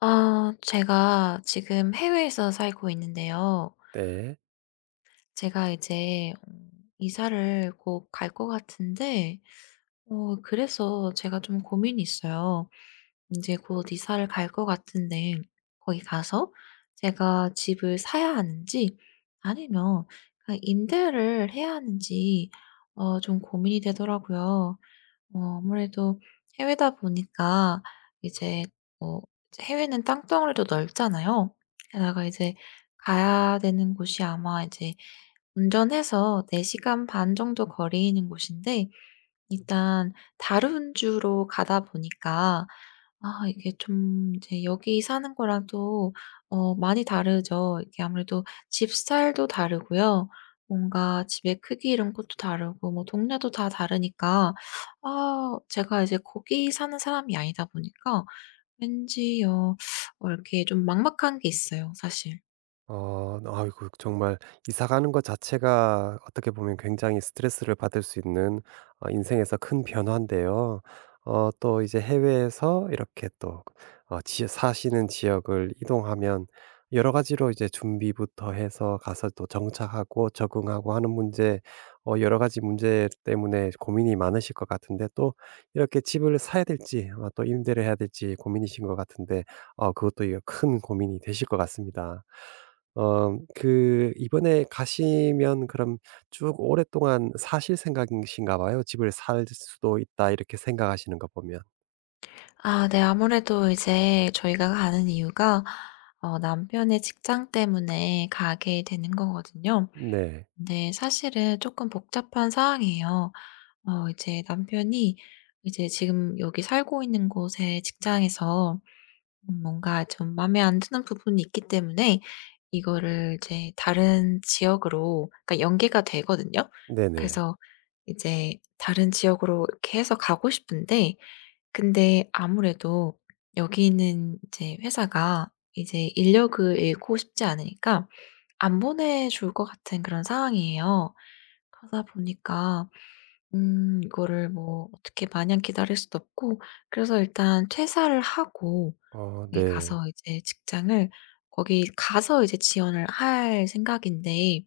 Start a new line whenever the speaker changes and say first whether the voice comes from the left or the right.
left: 아 제가 지금 해외에서 살고 있는데요.
right: 네.
left: 제가 이제 이사를 곧 갈 것 같은데 그래서 제가 좀 고민이 있어요. 이제 곧 이사를 갈 것 같은데 거기 가서 제가 집을 사야 하는지, 아니면 그냥 임대를 해야 하는지 좀 고민이 되더라고요. 아무래도 해외다 보니까 이제 뭐 이제 해외는 땅덩어리도 넓잖아요. 게다가 이제 가야 되는 곳이 아마 이제 운전해서 4시간 반 정도 거리는 곳인데, 일단 다른 주로 가다 보니까 아 이게 좀 이제 여기 사는 거랑 또 많이 다르죠. 이게 아무래도 집 스타일도 다르고요. 뭔가 집의 크기 이런 것도 다르고 뭐 동네도 다 다르니까 아 제가 이제 거기 사는 사람이 아니다 보니까 왠지 이렇게 좀 막막한 게 있어요, 사실.
right: 아이고, 정말 이사 가는 것 자체가 어떻게 보면 굉장히 스트레스를 받을 수 있는 인생에서 큰 변화인데요. 또 이제 해외에서 이렇게 또 어 지 사시는 지역을 이동하면 여러 가지로 이제 준비부터 해서 가서 또 정착하고 적응하고 하는 문제, 여러 가지 문제 때문에 고민이 많으실 것 같은데, 또 이렇게 집을 사야 될지 또 임대를 해야 될지 고민이신 것 같은데, 그것도 이거 큰 고민이 되실 것 같습니다. 그 이번에 가시면 그럼 쭉 오랫동안 사실 생각이신가 봐요. '집을 살 수도 있다.' 이렇게 생각하시는 거 보면.
left: 아 네. 아무래도 이제 저희가 가는 이유가 남편의 직장 때문에 가게 되는 거거든요.
right: 네.
left: 근데 사실은 조금 복잡한 상황이에요. 이제 남편이 이제 지금 여기 살고 있는 곳의 직장에서 뭔가 좀 마음에 안 드는 부분이 있기 때문에 이거를 이제 다른 지역으로, 그러니까 연계가 되거든요.
right: 네네.
left: 그래서 이제 다른 지역으로 이렇게 해서 가고 싶은데 근데 아무래도 여기 있는 이제 회사가 이제 인력을 잃고 싶지 않으니까 안 보내줄 것 같은 그런 상황이에요. 그러다 보니까 이거를 뭐 어떻게 마냥 기다릴 수도 없고, 그래서 일단 퇴사를 하고
right: 어
left: 거기
right: 네.
left: 가서 이제 직장을 거기 가서 이제 지원을 할 생각인데,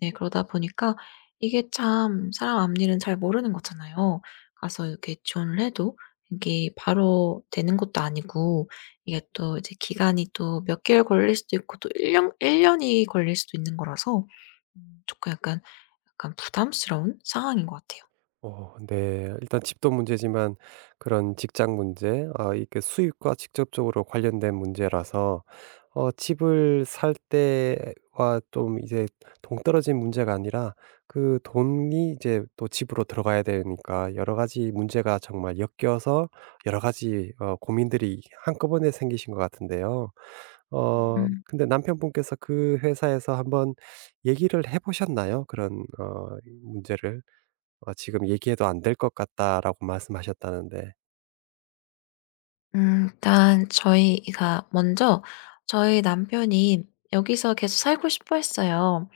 left: 네. 그러다 보니까 이게 참 사람 앞일은 잘 모르는 거잖아요. 가서 이렇게 지원을 해도 이게 바로 되는 것도 아니고, 이게 또 이제 기간이 또 몇 개월 걸릴 수도 있고 또 1년일 년이 걸릴 수도 있는 거라서 조금 약간 부담스러운 상황인 것 같아요.
right: 어 네. 일단 집도 문제지만 그런 직장 문제, 아 이게 수입과 직접적으로 관련된 문제라서 집을 살 때와 좀 이제 동떨어진 문제가 아니라 그 돈이 이제 또 집으로 들어가야 되니까, 여러 가지 문제가 정말 엮여서 여러 가지 고민들이 한꺼번에 생기신 것 같은데요.
left: 음.
right: 근데 남편분께서 그 회사에서 한번 얘기를 해 보셨나요? 그런 문제를? 지금 얘기해도 안 될 것 같다라고 말씀하셨다는데.
left: 일단 저희가 먼저, 저희 남편이 여기서 계속 살고 싶어 했어요.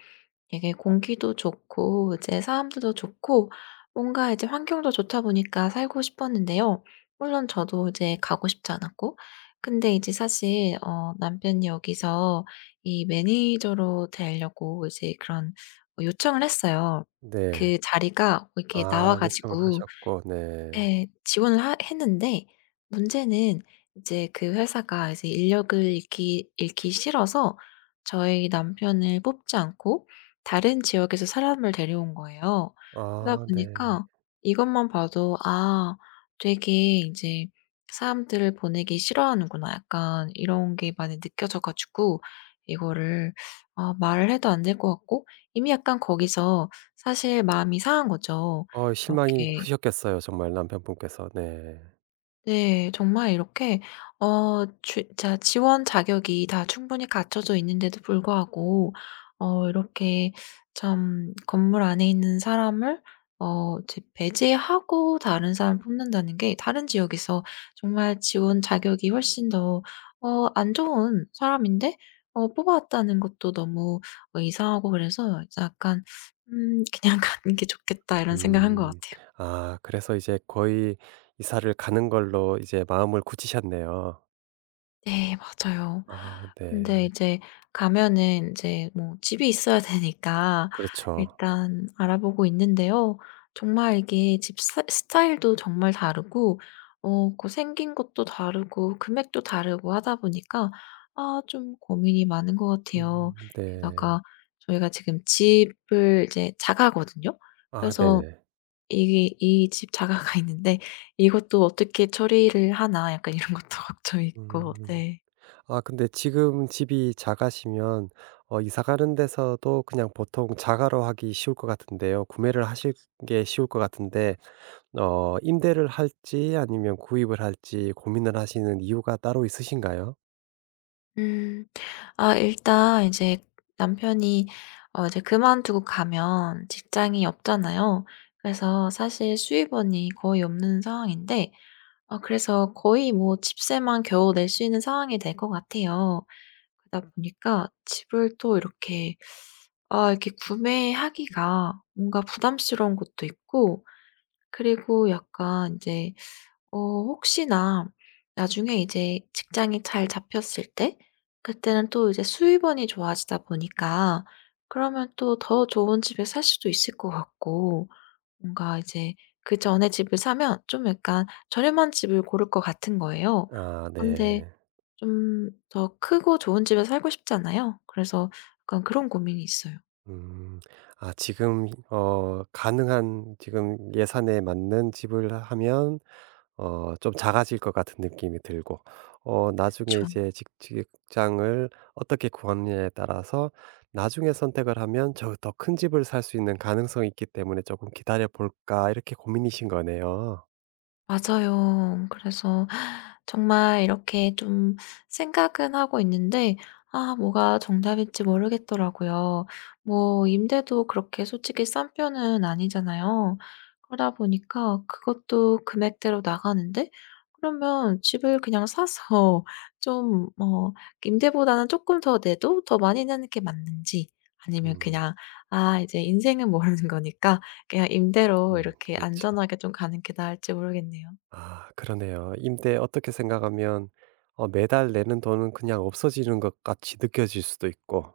left: 이게 공기도 좋고 이제 사람들도 좋고 뭔가 이제 환경도 좋다 보니까 살고 싶었는데요. 물론 저도 이제 가고 싶지 않았고, 근데 이제 사실 남편이 여기서 이 매니저로 되려고 이제 그런 요청을 했어요.
right: 네.
left: 그 자리가 이렇게 나와
right: 아, 요청을
left: 가지고.
right: 하셨고. 네.
left: 예. 지원을 하 했는데, 문제는 이제 그 회사가 이제 인력을 잃기 싫어서 저희 남편을 뽑지 않고 다른 지역에서 사람을 데려온 거예요. 그러다
right: 아 네.
left: 보니까 이것만 봐도 '아, 되게 인제 사람들을 보내기 싫어하는구나.' 약간 이런 게 많이 느껴져 가지고 이거를 아 말을 해도 안 될 것 같고 이미 약간 거기서 사실 마음이 상한 거죠.
right: 실망이
left: 이렇게.
right: 크셨겠어요, 정말 남편분께서. 네.
left: 네. 정말 이렇게 어 주 자 지원 자격이 다 충분히 갖춰져 있는데도 불구하고 이렇게 참, 건물 안에 있는 사람을 이제 배제하고 다른 사람 뽑는다는 게, 다른 지역에서 정말 지원 자격이 훨씬 더 안 좋은 사람인데 뽑아왔다는 것도 너무 이상하고, 그래서 약간 '음 그냥 가는 게 좋겠다.' 이런 생각한 것
right: 음.
left: 같아요.
right: 아, 그래서 이제 거의 이사를 가는 걸로 이제 마음을 굳히셨네요.
left: 네 맞아요.
right: 아
left: 근데
right: 네.
left: 이제 가면은 이제 뭐 집이 있어야 되니까
right: 그렇죠.
left: 일단 알아보고 있는데요. 정말 이게 집 스 스타일도 정말 다르고 그 생긴 것도 다르고 금액도 다르고 하다 보니까 아 좀 고민이 많은 것 같아요.
right: 네.
left: 게다가 저희가 지금 집을 이제 자가거든요.
right: 아
left: 그래서
right: 네네.
left: 이게 이 집 자가가 있는데 '이것도 어떻게 처리를 하나.' 약간 이런 것도 걱정이 있고
right: 음.
left: 네.
right: 아 근데 지금 집이 작아시면 이사 가는 데서도 그냥 보통 자가로 하기 쉬울 것 같은데요. 구매를 하실 게 쉬울 것 같은데, 임대를 할지 아니면 구입을 할지 고민을 하시는 이유가 따로 있으신가요?
left: 음. 아 일단 이제 남편이 이제 그만두고 가면 직장이 없잖아요. 그래서 사실 수입원이 거의 없는 상황인데, 그래서 거의 뭐 집세만 겨우 낼 수 있는 상황이 될 것 같아요. 그러다 보니까 집을 또 이렇게, 아 이렇게 구매하기가 뭔가 부담스러운 것도 있고, 그리고 약간 이제 어 혹시나 나중에 이제 직장이 잘 잡혔을 때 그때는 또 이제 수입원이 좋아지다 보니까 그러면 또 더 좋은 집을 살 수도 있을 것 같고, 뭔가 이제 그전에 집을 사면 좀 약간 저렴한 집을 고를 것 같은 거예요.
right: 아
left: 근데
right: 네.
left: 좀 더 크고 좋은 집에 살고 싶잖아요. 그래서 약간 그런 고민이 있어요.
right: 음. 아 지금 가능한 지금 예산에 맞는 집을 하면 좀 작아질 것 같은 느낌이 들고, 나중에
left: 그쵸.
right: 이제 직 직장을 어떻게 구하느냐에 따라서 나중에 선택을 하면 저 더 큰 집을 살 수 있는 가능성이 있기 때문에 '조금 기다려 볼까.' 이렇게 고민이신 거네요.
left: 맞아요. 그래서 정말 이렇게 좀 생각은 하고 있는데 아 뭐가 정답일지 모르겠더라고요. 뭐 임대도 그렇게 솔직히 싼 편은 아니잖아요. 그러다 보니까 그것도 금액대로 나가는데, 그러면 집을 그냥 사서 좀 뭐 임대보다는 조금 더 내도 더 많이 내는 게 맞는지, 아니면
right: 음.
left: 그냥 '아 이제 인생은 모르는 거니까 그냥 임대로
right: 음.
left: 이렇게
right: 그렇죠.
left: 안전하게 좀 가는 게 나을지 모르겠네요.'
right: 아 그러네요. 임대, 어떻게 생각하면 매달 내는 돈은 그냥 없어지는 것 같이 느껴질 수도 있고,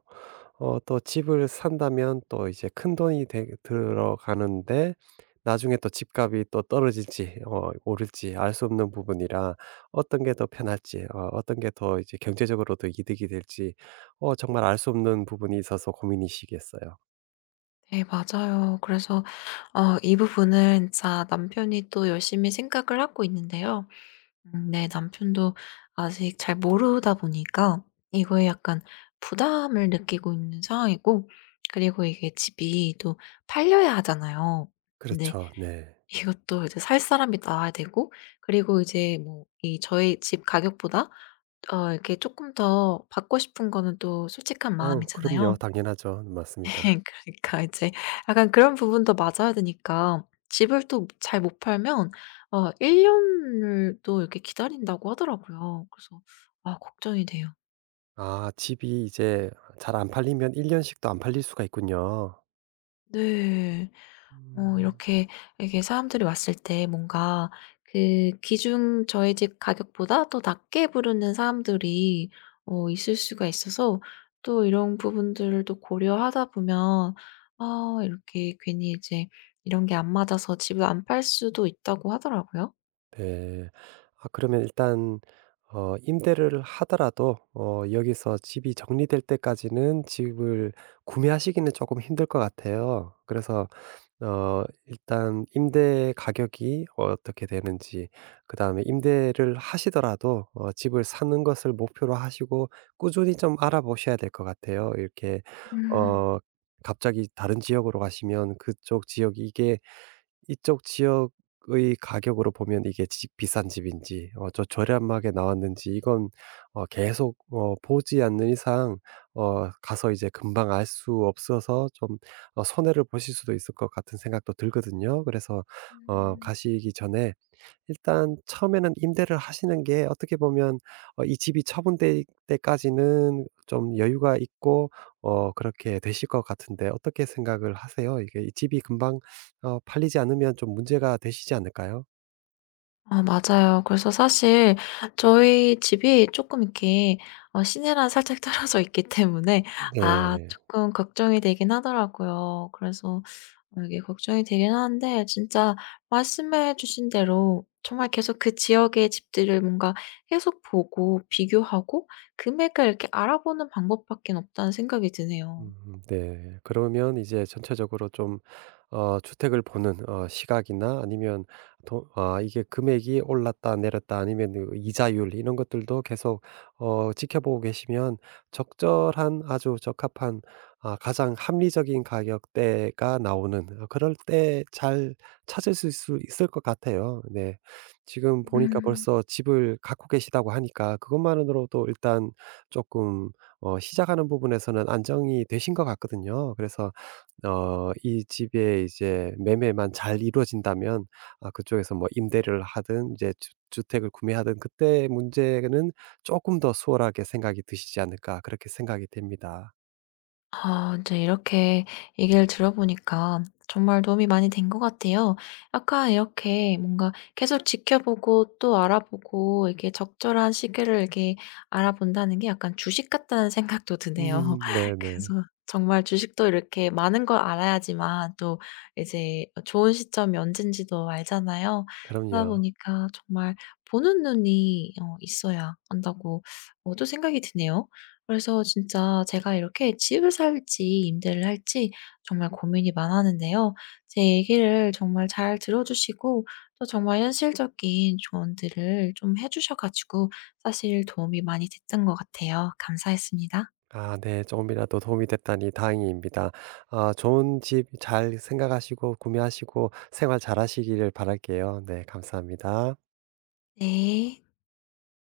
right: 또 집을 산다면 또 이제 큰돈이 되 들어가는데, 나중에 또 집값이 또 떨어질지 오를지 알 수 없는 부분이라 어떤 게 더 편할지 어떤 게 더 이제 경제적으로도 이득이 될지 정말 알 수 없는 부분이 있어서 고민이시겠어요.
left: 네 맞아요. 그래서 이 부분은 자 남편이 또 열심히 생각을 하고 있는데요. 네, 남편도 아직 잘 모르다 보니까 이거에 약간 부담을 느끼고 있는 상황이고, 그리고 이게 집이 또 팔려야 하잖아요. 근데
right: 그렇죠. 네.
left: 이것도 이제 살 사람이 나와야 되고, 그리고 이제 뭐 이 저희 집 가격보다 이렇게 조금 더 받고 싶은 거는 또 솔직한
right: 어 그럼요.
left: 마음이잖아요.
right: 당연하죠. 맞습니다.
left: 그러니까 이제 약간 그런 부분도 맞아야 되니까 집을 또 잘 못 팔면 1년을 또 이렇게 기다린다고 하더라고요. 그래서 아 걱정이 돼요.
right: 아, 집이 이제 잘 안 팔리면 1 년씩도 안 팔릴 수가 있군요.
left: 네. 어
right: 음.
left: 이렇게 이렇게 사람들이 왔을 때 뭔가 그 기준 저희 집 가격보다 더 낮게 부르는 사람들이 있을 수가 있어서, 또 이런 부분들을 또 고려하다 보면 아 이렇게 괜히 이제 이런 게 안 맞아서 집을 안 팔 수도 있다고 하더라고요.
right: 네. 아 그러면 일단 임대를 하더라도 여기서 집이 정리될 때까지는 집을 구매하시기는 조금 힘들 것 같아요. 그래서 일단 임대 가격이 어떻게 되는지, 그다음에 임대를 하시더라도 집을 사는 것을 목표로 하시고 꾸준히 좀 알아보셔야 될 것 같아요. 이렇게
left: 음.
right: 어 갑자기 다른 지역으로 가시면, 그쪽 지역이 이게 이쪽 지역의 가격으로 보면 이게 집 비싼 집인지 저렴하게 나왔는지, 이건 계속 보지 않는 이상 가서 이제 금방 알 수 없어서 좀 손해를 보실 수도 있을 것 같은 생각도 들거든요. 그래서
left: 음.
right: 가시기 전에 일단 처음에는 임대를 하시는 게 어떻게 보면 이 집이 처분될 때까지는 좀 여유가 있고 그렇게 되실 것 같은데, 어떻게 생각을 하세요? 이게 이 집이 금방 팔리지 않으면 좀 문제가 되시지 않을까요?
left: 아 맞아요. 그래서 사실 저희 집이 조금 이렇게 시내랑 살짝 떨어져 있기 때문에 아
right: 네.
left: 조금 걱정이 되긴 하더라고요. 그래서 이게 걱정이 되긴 하는데, 진짜 말씀해 주신 대로 정말 계속 그 지역의 집들을 뭔가 계속 보고 비교하고 금액을 이렇게 알아보는 방법밖에 없다는 생각이 드네요.
right: 네. 그러면 이제 전체적으로 좀 주택을 보는 시각이나 아니면 도, 아 이게 금액이 올랐다 내렸다, 아니면 그 이자율 이런 것들도 계속 지켜보고 계시면 적절한, 아주 적합한, 아 가장 합리적인 가격대가 나오는 그럴 때 잘 찾을 수 있을 것 같아요. 네. 지금 보니까
left: 음.
right: 벌써 집을 갖고 계시다고 하니까 그것만으로도 일단 조금 시작하는 부분에서는 안정이 되신 것 같거든요. 그래서 이 집의 이제 매매만 잘 이루어진다면 아 그쪽에서 뭐 임대를 하든 이제 주 주택을 구매하든 그때 문제는 조금 더 수월하게 생각이 드시지 않을까, 그렇게 생각이 됩니다.
left: 아 이제 이렇게 얘기를 들어보니까 정말 도움이 많이 된 것 같아요. 약간 이렇게 뭔가 계속 지켜보고 또 알아보고 이게 적절한 시기를 이렇게 알아본다는 게 약간 주식 같다는 생각도 드네요.
right: 네네.
left: 그래서 정말 주식도 이렇게 많은 걸 알아야지만 또 이제 좋은 시점이 언젠지도 알잖아요. 그러다
right: 그럼요.
left: 보니까 정말 보는 눈이 있어야 한다고 또 생각이 드네요. 그래서 진짜 제가 이렇게 집을 살지 임대를 할지 정말 고민이 많았는데요. 제 얘기를 정말 잘 들어주시고 또 정말 현실적인 조언들을 좀 해주셔 가지고 사실 도움이 많이 됐던 것 같아요. 감사했습니다.
right: 아 네. 조금이라도 도움이 됐다니 다행입니다. 아 좋은 집 잘 생각하시고 구매하시고 생활 잘하시기를 바랄게요. 네 감사합니다.
left: 네.